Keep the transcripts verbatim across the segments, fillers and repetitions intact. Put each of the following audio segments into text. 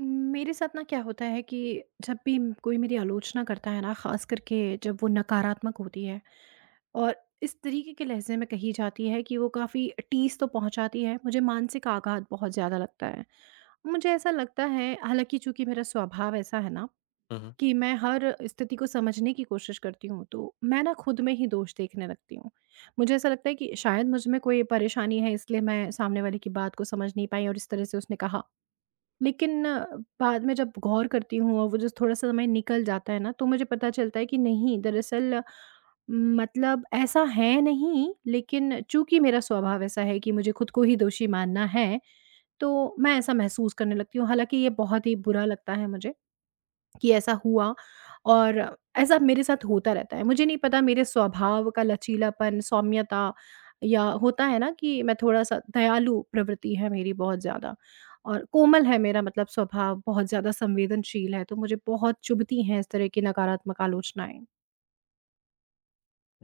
मेरे साथ ना क्या होता है कि जब भी म- कोई मेरी आलोचना करता है ना, खास करके जब वो नकारात्मक होती है और इस तरीके के लहजे में कही जाती है कि वो काफ़ी टीस तो पहुंचाती है। मुझे मानसिक आघात बहुत ज़्यादा लगता है। मुझे ऐसा लगता है, हालांकि चूंकि मेरा स्वभाव ऐसा है ना, हुँ, हुँ। कि मैं हर स्थिति को समझने की कोशिश करती हूँ, तो मैं ना खुद में ही दोष देखने लगती हूँ। मुझे ऐसा लगता है कि शायद मुझ में कोई परेशानी है, इसलिए मैं सामने वाले की बात को समझ नहीं पाई और इस तरह से उसने कहा। लेकिन अ, बाद में जब गौर करती हूँ और वो जो थोड़ा सा समय निकल जाता है ना, तो मुझे पता चलता है कि नहीं, दरअसल अ, मतलब ऐसा है नहीं, लेकिन चूँकि मेरा स्वभाव ऐसा है कि मुझे खुद को ही दोषी मानना है, तो मैं ऐसा महसूस करने लगती हूँ। हालाँकि ये बहुत ही बुरा लगता है मुझे, कि ऐसा हुआ। और ऐसा मेरे साथ होता रहता है। मुझे नहीं पता, मेरे स्वभाव का लचीलापन, सौम्यता या होता है ना कि मैं थोड़ा-सा दयालु प्रवृत्ति है मेरी, बहुत ज़्यादा, और कोमल है मेरा मतलब स्वभाव, बहुत ज़्यादा संवेदनशील है, तो मुझे बहुत चुभती हैं इस तरह की नकारात्मक आलोचनाएँ।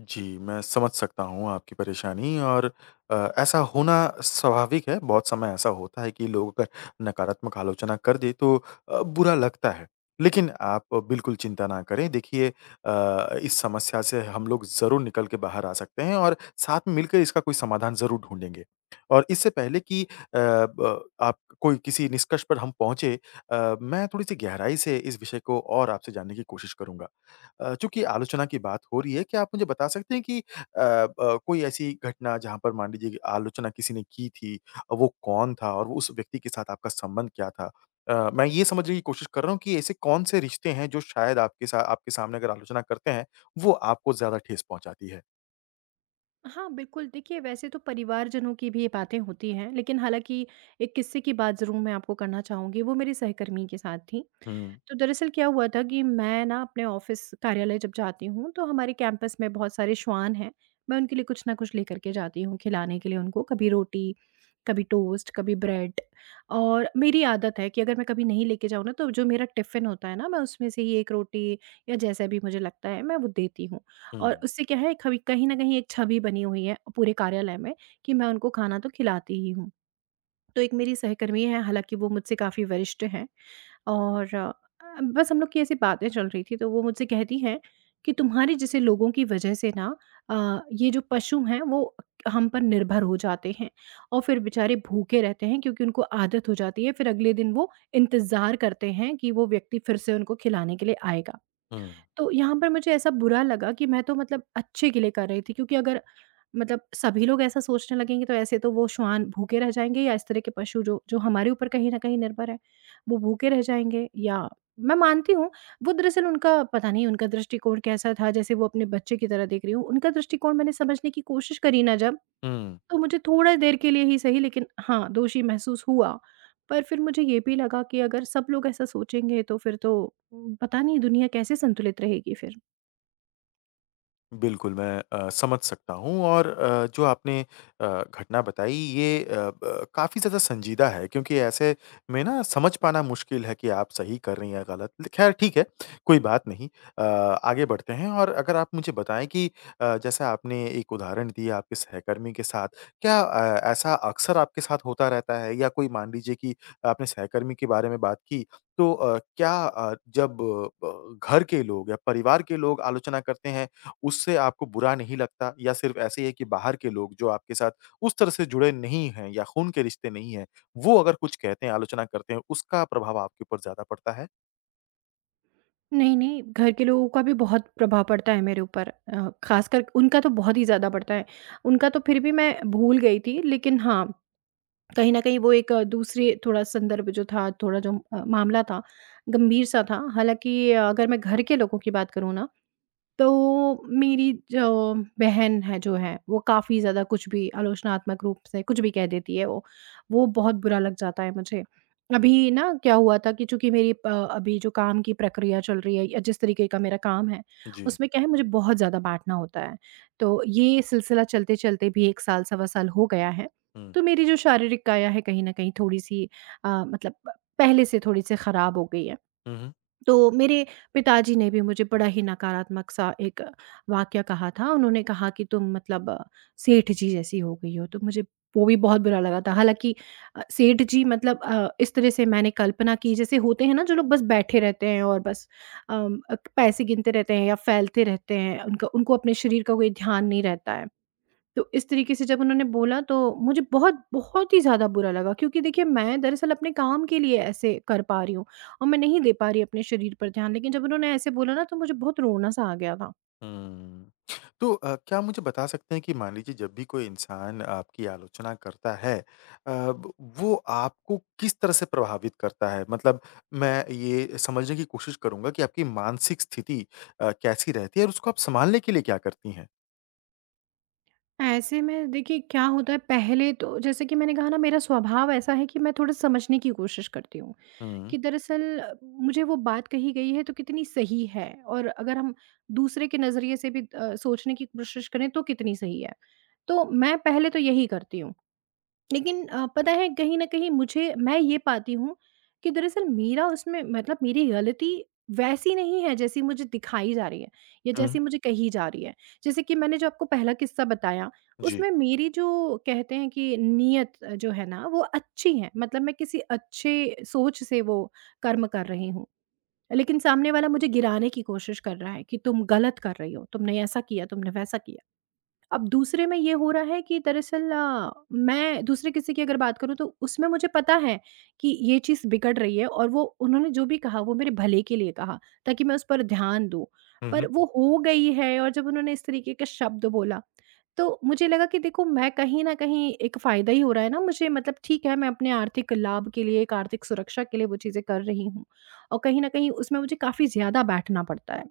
जी, मैं समझ सकता हूँ आपकी परेशानी और अ, ऐसा होना स्वाभाविक है, बहुत समय ऐसा होता है कि लोग अगर नकारात्मक आलोचना कर दें तो अ, बुरा लगता है। लेकिन आप बिल्कुल चिंता ना करें, देखिए अ, इस समस्या से हम लोग ज़रूर निकल के बाहर आ सकते हैं और साथ में मिलकर इसका कोई समाधान ज़रूर ढूँढेंगे। और इससे पहले कि अ, ब आप कोई किसी निष्कर्ष पर हम पहुँचे अ, मैं थोड़ी-सी गहराई से इस विषय को और आपसे जानने की कोशिश करूँगा। अ, चूँकि आलोचना की बात हो रही है, क्या आप मुझे बता सकते हैं कि अ अ, कोई ऐसी घटना जहाँ पर मान लीजिए कि आलोचना किसी ने की थी, वो कौन था और वो उस व्यक्ति के साथ आपका संबंध क्या था? अ, मैं ये समझने की कोशिश कर रहा हूँ कि ऐसे कौन से रिश्ते हैं जो शायद आपके सा आपके सामने अगर आलोचना करते हैं, वो आपको ज़्यादा ठेस पहुँचाती है? हाँ, बिल्कुल, देखिए वैसे तो परिवारजनों की भी ये बातें होती हैं, लेकिन हालाँकि एक किस्से की बात ज़रूर मैं आपको करना चाहूँगी, वो मेरी सहकर्मी के साथ थी। हुँ, तो दरअसल क्या हुआ था कि मैं ना अपने ऑफ़िस कार्यालय जब जाती हूँ, तो हमारे कैंपस में बहुत सारे श्वान हैं, मैं उनके लिए कुछ ना कुछ लेकर के जाती हूँ खिलाने के लिए उनको, कभी रोटी, कभी टोस्ट, कभी ब्रेड। और मेरी आदत है कि अगर मैं कभी नहीं लेके जाऊँ ना, तो जो मेरा टिफ़िन होता है ना, मैं उसमें से ही एक रोटी या जैसा भी मुझे लगता है, मैं वो देती हूँ। हुँ, और उससे क्या है, कभी कहीं न कहीं एक छवि बनी हुई है पूरे कार्यालय में कि मैं उनको खाना तो खिलाती ही हूँ। तो एक मेरी सहकर्मी है, हालाँकि वो मुझसे काफ़ी वरिष्ठ हैं। और अ, बस हम लोग की ऐसी बातें चल रही थी, तो वो मुझसे कहती हैं कि तुम्हारे जैसे लोगों की वजह से ना अ, ये जो पशु हैं वो हम पर निर्भर हो जाते हैं और फिर बेचारे भूखे रहते हैं, क्योंकि उनको आदत हो जाती है। फिर अगले दिन वो इंतज़ार करते हैं कि वो व्यक्ति फिर से उनको खिलाने के लिए आएगा। हुँ, तो यहाँ पर मुझे ऐसा बुरा लगा कि मैं तो मतलब अच्छे के लिए कर रही थी, क्योंकि अगर मतलब सभी लोग ऐसा सोचने लगेंगे, तो ऐसे तो वो श्वान भूखे रह जाएंगे या इस तरह के पशु जो जो हमारे ऊपर कहीं ना कहीं निर्भर है, वो भूखे रह जाएंगे। या मैं मानती हूँ, वो दरअसल उनका पता नहीं, उनका दृष्टिकोण कैसा था, जैसे वो अपने बच्चे की तरह देख रही हूँ, उनका दृष्टिकोण मैंने समझने की कोशिश करी ना जब। हुँ। तो मुझे थोड़ा देर के लिए ही सही, लेकिन हाँ, दोषी महसूस हुआ। पर फिर मुझे ये भी लगा कि अगर सब लोग ऐसा सोचेंगे तो फिर तो उम, पता नहीं दुनिया कैसे संतुलित रहेगी फिर। बिल्कुल, मैं अ, समझ सकता हूँ और अ, जो आपने अ, घटना बताई ये अ, ब काफ़ी ज़्यादा संजीदा है क्योंकि ऐसे में ना समझ पाना मुश्किल है कि आप सही कर रही हैं, गलत। ल ख़ैर ठीक है, कोई बात नहीं। अ, आगे बढ़ते हैं और अगर आप मुझे बताएँ कि अ, जैसा आपने एक उदाहरण दिया आपके सहकर्मी के साथ, क्या अ, ऐसा अक्सर आपके साथ होता रहता है? या कोई मान लीजिए कि आपने सहकर्मी के बारे में बात की, तो अ, क्या अ, जब ब घर के लोग या परिवार के लोग आलोचना करते हैं उससे आपको बुरा नहीं लगता या सिर्फ़ ऐसे ही है कि बाहर के लोग जो आपके साथ उस तरह से जुड़े नहीं हैं या खून के रिश्ते नहीं हैं, वो अगर कुछ कहते हैं, आलोचना करते हैं, उसका प्रभाव आपके ऊपर ज़्यादा पड़ता है? नहीं, नहीं, घर के लोगों का भी बहुत प्रभाव पड़ता है मेरे ऊपर। अ, ख़ासकर उनका तो बहुत ही ज़्यादा पड़ता है। उनका तो फिर भी मैं भूल गई थी, लेकिन हाँ, कहीं न कहीं वो एक अ, दूसरे थोड़ा संदर्भ जो था, थोड़ा जो अ, मामला था, गंभीर-सा था। हालाँकि अगर मैं घर के लोगों की बात करूँ ना, तो मेरी जो बहन है जो है, वो काफ़ी ज़्यादा कुछ भी आलोचनात्मक रूप से कुछ भी कह देती है वो। वो बहुत बुरा लग जाता है मुझे। अभी ना क्या हुआ था कि चूँकि मेरी अ, अभी जो काम की प्रक्रिया चल रही है या जिस तरीके का मेरा काम है, जी। उसमें क्या है, मुझे बहुत ज़्यादा बाँटना होता है। तो ये सिलसिला चलते-चलते भी एक साल, सवा साल हो गया है। हुँ। तो मेरी जो शारीरिक काया है कहीं न कहीं थोड़ी-सी अ, मतलब पहले से थोड़ी-सी ख़राब हो गई है। हुँ, हुँ। तो मेरे पिताजी ने भी मुझे बड़ा ही नकारात्मक सा एक वाक्य कहा था। उन्होंने कहा कि तुम मतलब अ, सेठ जी जैसी हो गई हो, तो मुझे वो भी बहुत बुरा लगा था। हालाँकि अ, सेठ जी मतलब अ, इस तरह से मैंने कल्पना की जैसे होते हैं ना जो लोग बस बैठे रहते हैं और बस अम, अ, पैसे गिनते रहते हैं या फैलते रहते हैं, उनका उनको अपने शरीर का कोई ध्यान नहीं रहता है। तो इस तरीके से जब उन्होंने बोला, तो मुझे बहुत, बहुत ही ज़्यादा बुरा लगा, क्योंकि देखिए मैं दरअसल अपने काम के लिए ऐसे कर पा रही हूँ और मैं नहीं दे पा रही अपने शरीर पर ध्यान। लेकिन जब उन्होंने ऐसे बोला ना, तो मुझे बहुत रोना-सा आ गया था। हुँ। तो अ, क्या आप मुझे बता सकते हैं कि मान लीजिए जब भी कोई इंसान आपकी आलोचना करता है अ, ब वो आपको किस तरह से प्रभावित करता है? मतलब मैं ये समझने की कोशिश करूँगा कि आपकी मानसिक स्थिति अ, कैसी रहती है और उसको आप सँभालने के लिए क्या करती हैं? ऐसे में देखिए क्या होता है, पहले तो जैसे कि मैंने कहा ना, मेरा स्वभाव ऐसा है कि मैं थोड़ा समझने की कोशिश करती हूँ हुँ। कि दरअसल अ, मुझे वो बात कही गई है तो कितनी सही है, और अगर हम दूसरे के नज़रिए से भी अ, सोचने की कोशिश करें तो कितनी सही है। तो मैं पहले तो यही करती हूँ। लेकिन अ, पता है, कहीं न कहीं मुझे मैं ये पाती हूँ कि दरअसल मेरा उसमें मतलब मेरी गलती वैसी नहीं है जैसी मुझे दिखाई जा रही है या हुँ, हुँ। जैसी मुझे कही जा रही है। जैसे कि मैंने जो आपको पहला किस्सा बताया, जी। उसमें मेरी जो कहते हैं कि नीयत अ, जो है ना, वो अच्छी है। मतलब मैं किसी अच्छे सोच से वो कर्म कर रही हूँ। लेकिन सामने वाला मुझे गिराने की कोशिश कर रहा है कि तुम गलत कर रही हो, तुमने ऐसा किया, तुमने वैसा किया। अब दूसरे में ये हो रहा है कि दरअसल अ, मैं दूसरे किसी की अगर बात करूँ, तो उसमें मुझे पता है कि ये चीज़ बिगड़ रही है और वो उन्होंने जो भी कहा वो मेरे भले के लिए कहा, ताकि मैं उस पर ध्यान दूँ। हुँ, पर हुँ। वो हो गई है और जब उन्होंने इस तरीके का शब्द बोला, तो मुझे लगा कि देखो मैं कहीं न कहीं एक फ़ायदा ही हो रहा है ना मुझे, मतलब ठीक है, मैं अपने आर्थिक लाभ के लिए, एक आर्थिक सुरक्षा के लिए वो चीज़ें कर रही हूँ। और कहीं न कहीं उसमें मुझे काफ़ी ज़्यादा बैठना पड़ता है।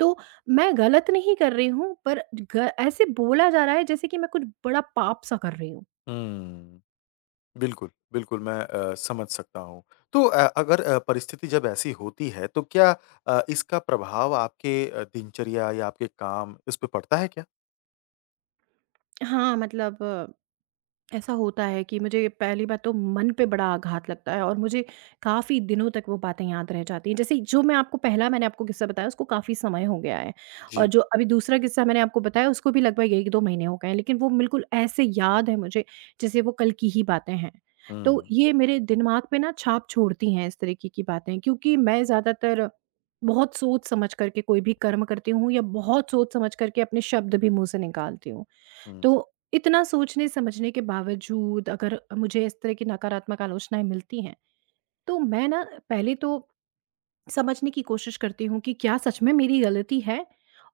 तो मैं गलत नहीं कर रही हूँ, पर ग ऐसे बोला जा रहा है जैसे कि मैं कुछ बड़ा पाप सा कर रही हूँ। हुँ। बिल्कुल, बिल्कुल मैं अ, समझ सकता हूँ। तो अ, अगर अ, परिस्थिति जब ऐसी होती है तो क्या अ, इसका प्रभाव आपके अ, दिनचर्या या आपके काम इस पे पड़ता है क्या? हाँ, मतलब ऐसा होता है कि मुझे पहली बात तो मन पे बड़ा आघात लगता है और मुझे काफ़ी दिनों तक वो बातें याद रह जाती हैं। जैसे जो मैं आपको पहला मैंने आपको किस्सा बताया, उसको काफ़ी समय हो गया है और जी। जो अभी दूसरा किस्सा मैंने आपको बताया, उसको भी लगभग एक दो महीने हो गए हैं, लेकिन वो बिल्कुल ऐसे याद है मुझे जैसे वो कल की ही बातें हैं। तो हुँ, ये मेरे दिमाग पे ना छाप छोड़ती हैं इस तरीके की बातें, क्योंकि मैं ज़्यादातर बहुत सोच समझ करके कोई भी कर्म करती हूँ या बहुत सोच समझ करके अपने शब्द भी मुँह से निकालती हूँ। हुँ, तो इतना सोचने-समझने के बावजूद अगर मुझे इस तरह की नकारात्मक आलोचनाएँ मिलती हैं, तो मैं ना पहले तो समझने की कोशिश करती हूँ कि क्या सच में मेरी गलती है?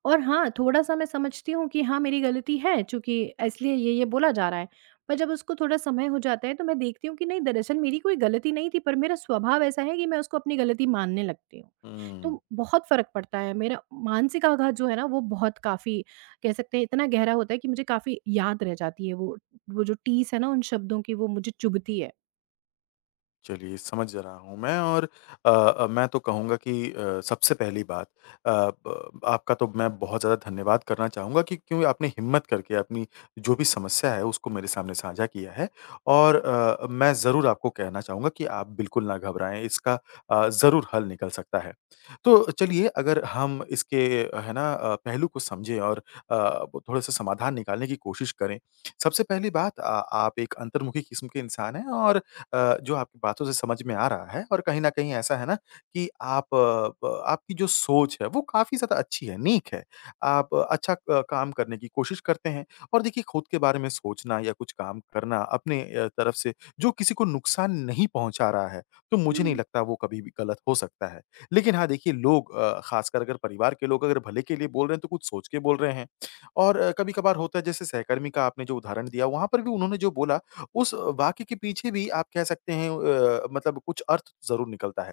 और हाँ, थोड़ा-सा मैं समझती हूँ कि हाँ, मेरी गलती है, चूँकि इसलिए ये-ये बोला जा रहा है। पर जब उसको थोड़ा समय हो जाता है, तो मैं देखती हूँ कि नहीं, दरअसल मेरी कोई गलती नहीं थी, पर मेरा स्वभाव ऐसा है कि मैं उसको अपनी गलती मानने लगती हूँ। हुँ। तो बहुत फ़र्क पड़ता है, मेरा मानसिक आघात जो है ना वो बहुत काफ़ी कह सकते हैं, इतना गहरा होता है कि मुझे काफ़ी याद रह जाती है वो वो जो टीस है ना उन शब्दों की, वो मुझे चुभती है। चलिए, समझ रहा हूँ मैं और अ अ, मैं तो कहूँगा कि अ, सबसे पहली बात अ, ब आपका तो मैं बहुत ज़्यादा धन्यवाद करना चाहूँगा कि क्यों आपने हिम्मत करके अपनी जो भी समस्या है, उसको मेरे सामने साझा किया है और अ, मैं ज़रूर आपको कहना चाहूँगा कि आप बिल्कुल ना घबराएँ, इसका अ, ज़रूर हल निकल सकता है। तो चलिए अगर हम इसके है ना अ, पहलू को समझें और अ, थोड़ा-सा समाधान निकालने की कोशिश करें। सबसे पहली बात अ, आप एक अंतर्मुखी किस्म के इंसान हैं और अ, जो आपकी बातों से समझ में आ रहा है और कहीं न कहीं ऐसा है ना कि आप अ, ब आपकी जो सोच है वो काफ़ी ज़्यादा अच्छी है, नेक है। आप अ, अच्छा अ, काम करने की कोशिश करते हैं और देखिए खुद के बारे में सोचना या कुछ काम करना अपने अ, तरफ से जो किसी को नुकसान नहीं पहुँचा रहा है, तो मुझे नहीं हुँ। लगता वो कभी भी गलत हो सकता है। लेकिन हाँ, देखिए लोग अ, ख़ासकर अगर परिवार के लोग अगर भले के लिए बोल रहे हैं तो कुछ सोच के बोल रहे हैं। और कभी-कभार होता है जैसे सहकर्मी का आपने जो उदाहरण दिया वहाँ पर भी उन्होंने जो बोला उस वाक्य के पीछे भी आप कह सकते हैं अ, मतलब कुछ अर्थ ज़रूर निकलता है।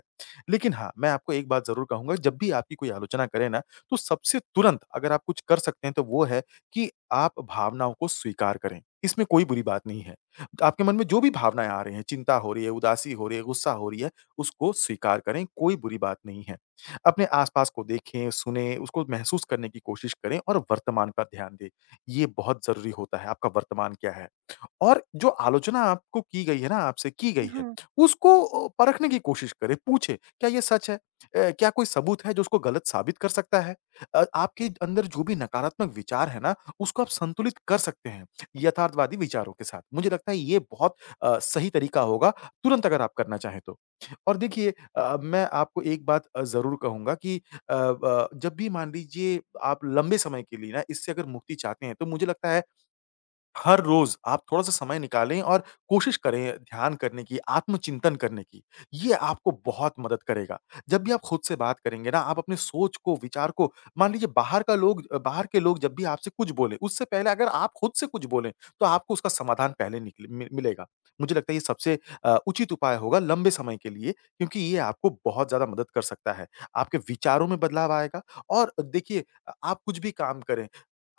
लेकिन हाँ, मैं आपको एक बात ज़रूर कहूँगा जब भी आपकी कोई आलोचना करे ना, तो सबसे तुरंत अगर आप कुछ कर सकते हैं तो वो है कि आप भावनाओं को स्वीकार करें। इसमें कोई बुरी बात नहीं है। आपके मन में जो भी भावनाएँ आ रही हैं, चिंता हो रही है, उदासी हो रही है, गुस्सा हो रही है, उसको स्वीकार करें, कोई बुरी बात नहीं है। अपने आस-पास को देखें, सुनें, उसको महसूस करने की कोशिश करें और वर्तमान पर ध्यान दें। ये बहुत ज़रूरी होता है, आपका वर्तमान क्या है? और जो आलोचना आपको की गई है ना आपसे की गई है, हाँ, उसको अ, परखने की कोशिश करें, पूछें, क्या ये सच है? अ, क्या कोई सबूत है जो उसको गलत साबित कर सकता है? अ, आपके अंदर जो भी नकारात्मक विचार है ना, उसको आप संतुलित कर सकते हैं, यथार्थवादी विचारों के साथ। मुझे लगता है ये बहुत अ, सही तरीका होगा, तुरंत अगर आप करना चाहें तो। और देखिए अ, मैं आपको एक बात अ, ज़रूर कहूँगा कि अ, ब जब भी मान लीजिए आप लंबे समय के लिए ना इससे अगर मुक्ति चाहते हैं, तो मुझे लगता है हर रोज़ आप थोड़ा-सा समय निकालें और कोशिश करें ध्यान करने की, आत्मचिंतन करने की। ये आपको बहुत मदद करेगा। जब भी आप खुद से बात करेंगे ना, आप अपनी सोच को, विचार को मान लीजिए बाहर का लोग अ, बाहर के लोग जब भी आपसे कुछ बोले, उससे पहले अगर आप खुद से कुछ बोलें, तो आपको उसका समाधान पहले निकल मि मिलेगा। मुझे लगता है ये सबसे अ, उचित उपाय होगा लंबे समय के लिए क्योंकि ये आपको बहुत ज़्यादा मदद कर सकता है। आपके विचारों में बदलाव आएगा और देखिए अ, आप कुछ भी काम करें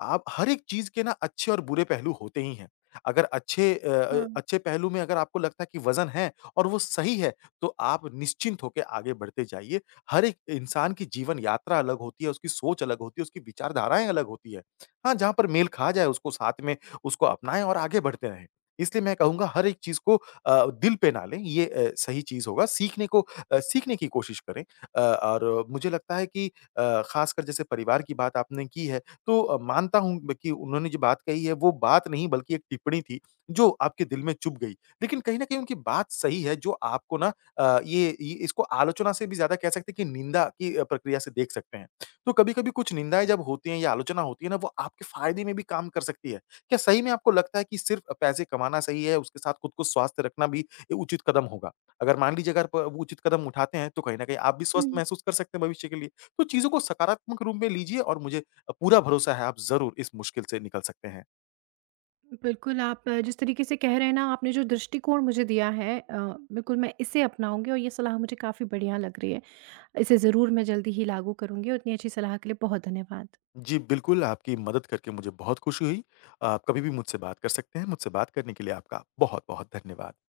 आप हर एक चीज़ के ना अच्छे और बुरे पहलू होते ही हैं। अगर अच्छे अ अ, हाँ। अच्छे पहलू में अगर आपको लगता है कि वज़न है और वो सही है, तो आप निश्चिंत होके आगे बढ़ते जाइए। हर एक इंसान की जीवन यात्रा अलग होती है, उसकी सोच अलग होती है, उसकी विचारधाराएँ अलग होती है। हाँ, जहाँ पर मेल खा जाए उसको साथ में उसको अपनाएँ और आगे बढ़ते रहें। इसलिए मैं कहूँगा हर एक चीज़ को अ, दिल पे ना लें ये अ, सही चीज़ होगा। सीखने को अ, सीखने की कोशिश करें अ, और मुझे लगता है कि अ, ख़ासकर जैसे परिवार की बात आपने की है तो अ, मानता हूँ मैं कि उन्होंने जो बात कही है वो बात नहीं बल्कि एक टिप्पणी थी जो आपके दिल में चुभ गई। लेकिन कहीं न कहीं उनकी बात सही है जो आपको ना अ, ये ये इसको आलोचना से भी ज़्यादा कह सकते हैं कि निंदा की अ, प्रक्रिया से देख सकते हैं। तो कभी-कभी कुछ निंदाएँ जब होती हैं या आलोचना होती है ना वो आपके फ़ायदे में भी काम कर सकती है। क्या सही में आपको लगता है कि सिर्फ़ पैसे कमाना सही है उसके साथ खुद को स्वस्थ रखना भी एक उचित कदम होगा? अगर मान लीजिए अगर प वो उचित कदम उठाते हैं तो कहीं न कहीं आप भी स्वस्थ हम्म। महसूस कर सकते हैं भविष्य के लिए। तो चीज़ों को सकारात्मक रूप में लीजिए और मुझे अ, पूरा भरोसा है आप ज़रूर इस मुश्किल से निकल सकते हैं। बिल्कुल, आप अ, जिस तरीके से कह रहे हैं ना, आपने जो दृष्टिकोण मुझे दिया है, अ, बिल्कुल मैं इसे अपनाऊँगी और ये सलाह मुझे काफ़ी बढ़िया लग रही है। इसे ज़रूर मैं जल्दी ही लागू करूँगी और इतनी अच्छी सलाह के लिए बहुत धन्यवाद। जी, बिल्कुल आपकी मदद करके मुझे बहुत खुशी हुई। आप कभी भी मुझसे बात कर सकते हैं। मुझसे बात करने के लिए आपका बहुत-बहुत धन्यवाद।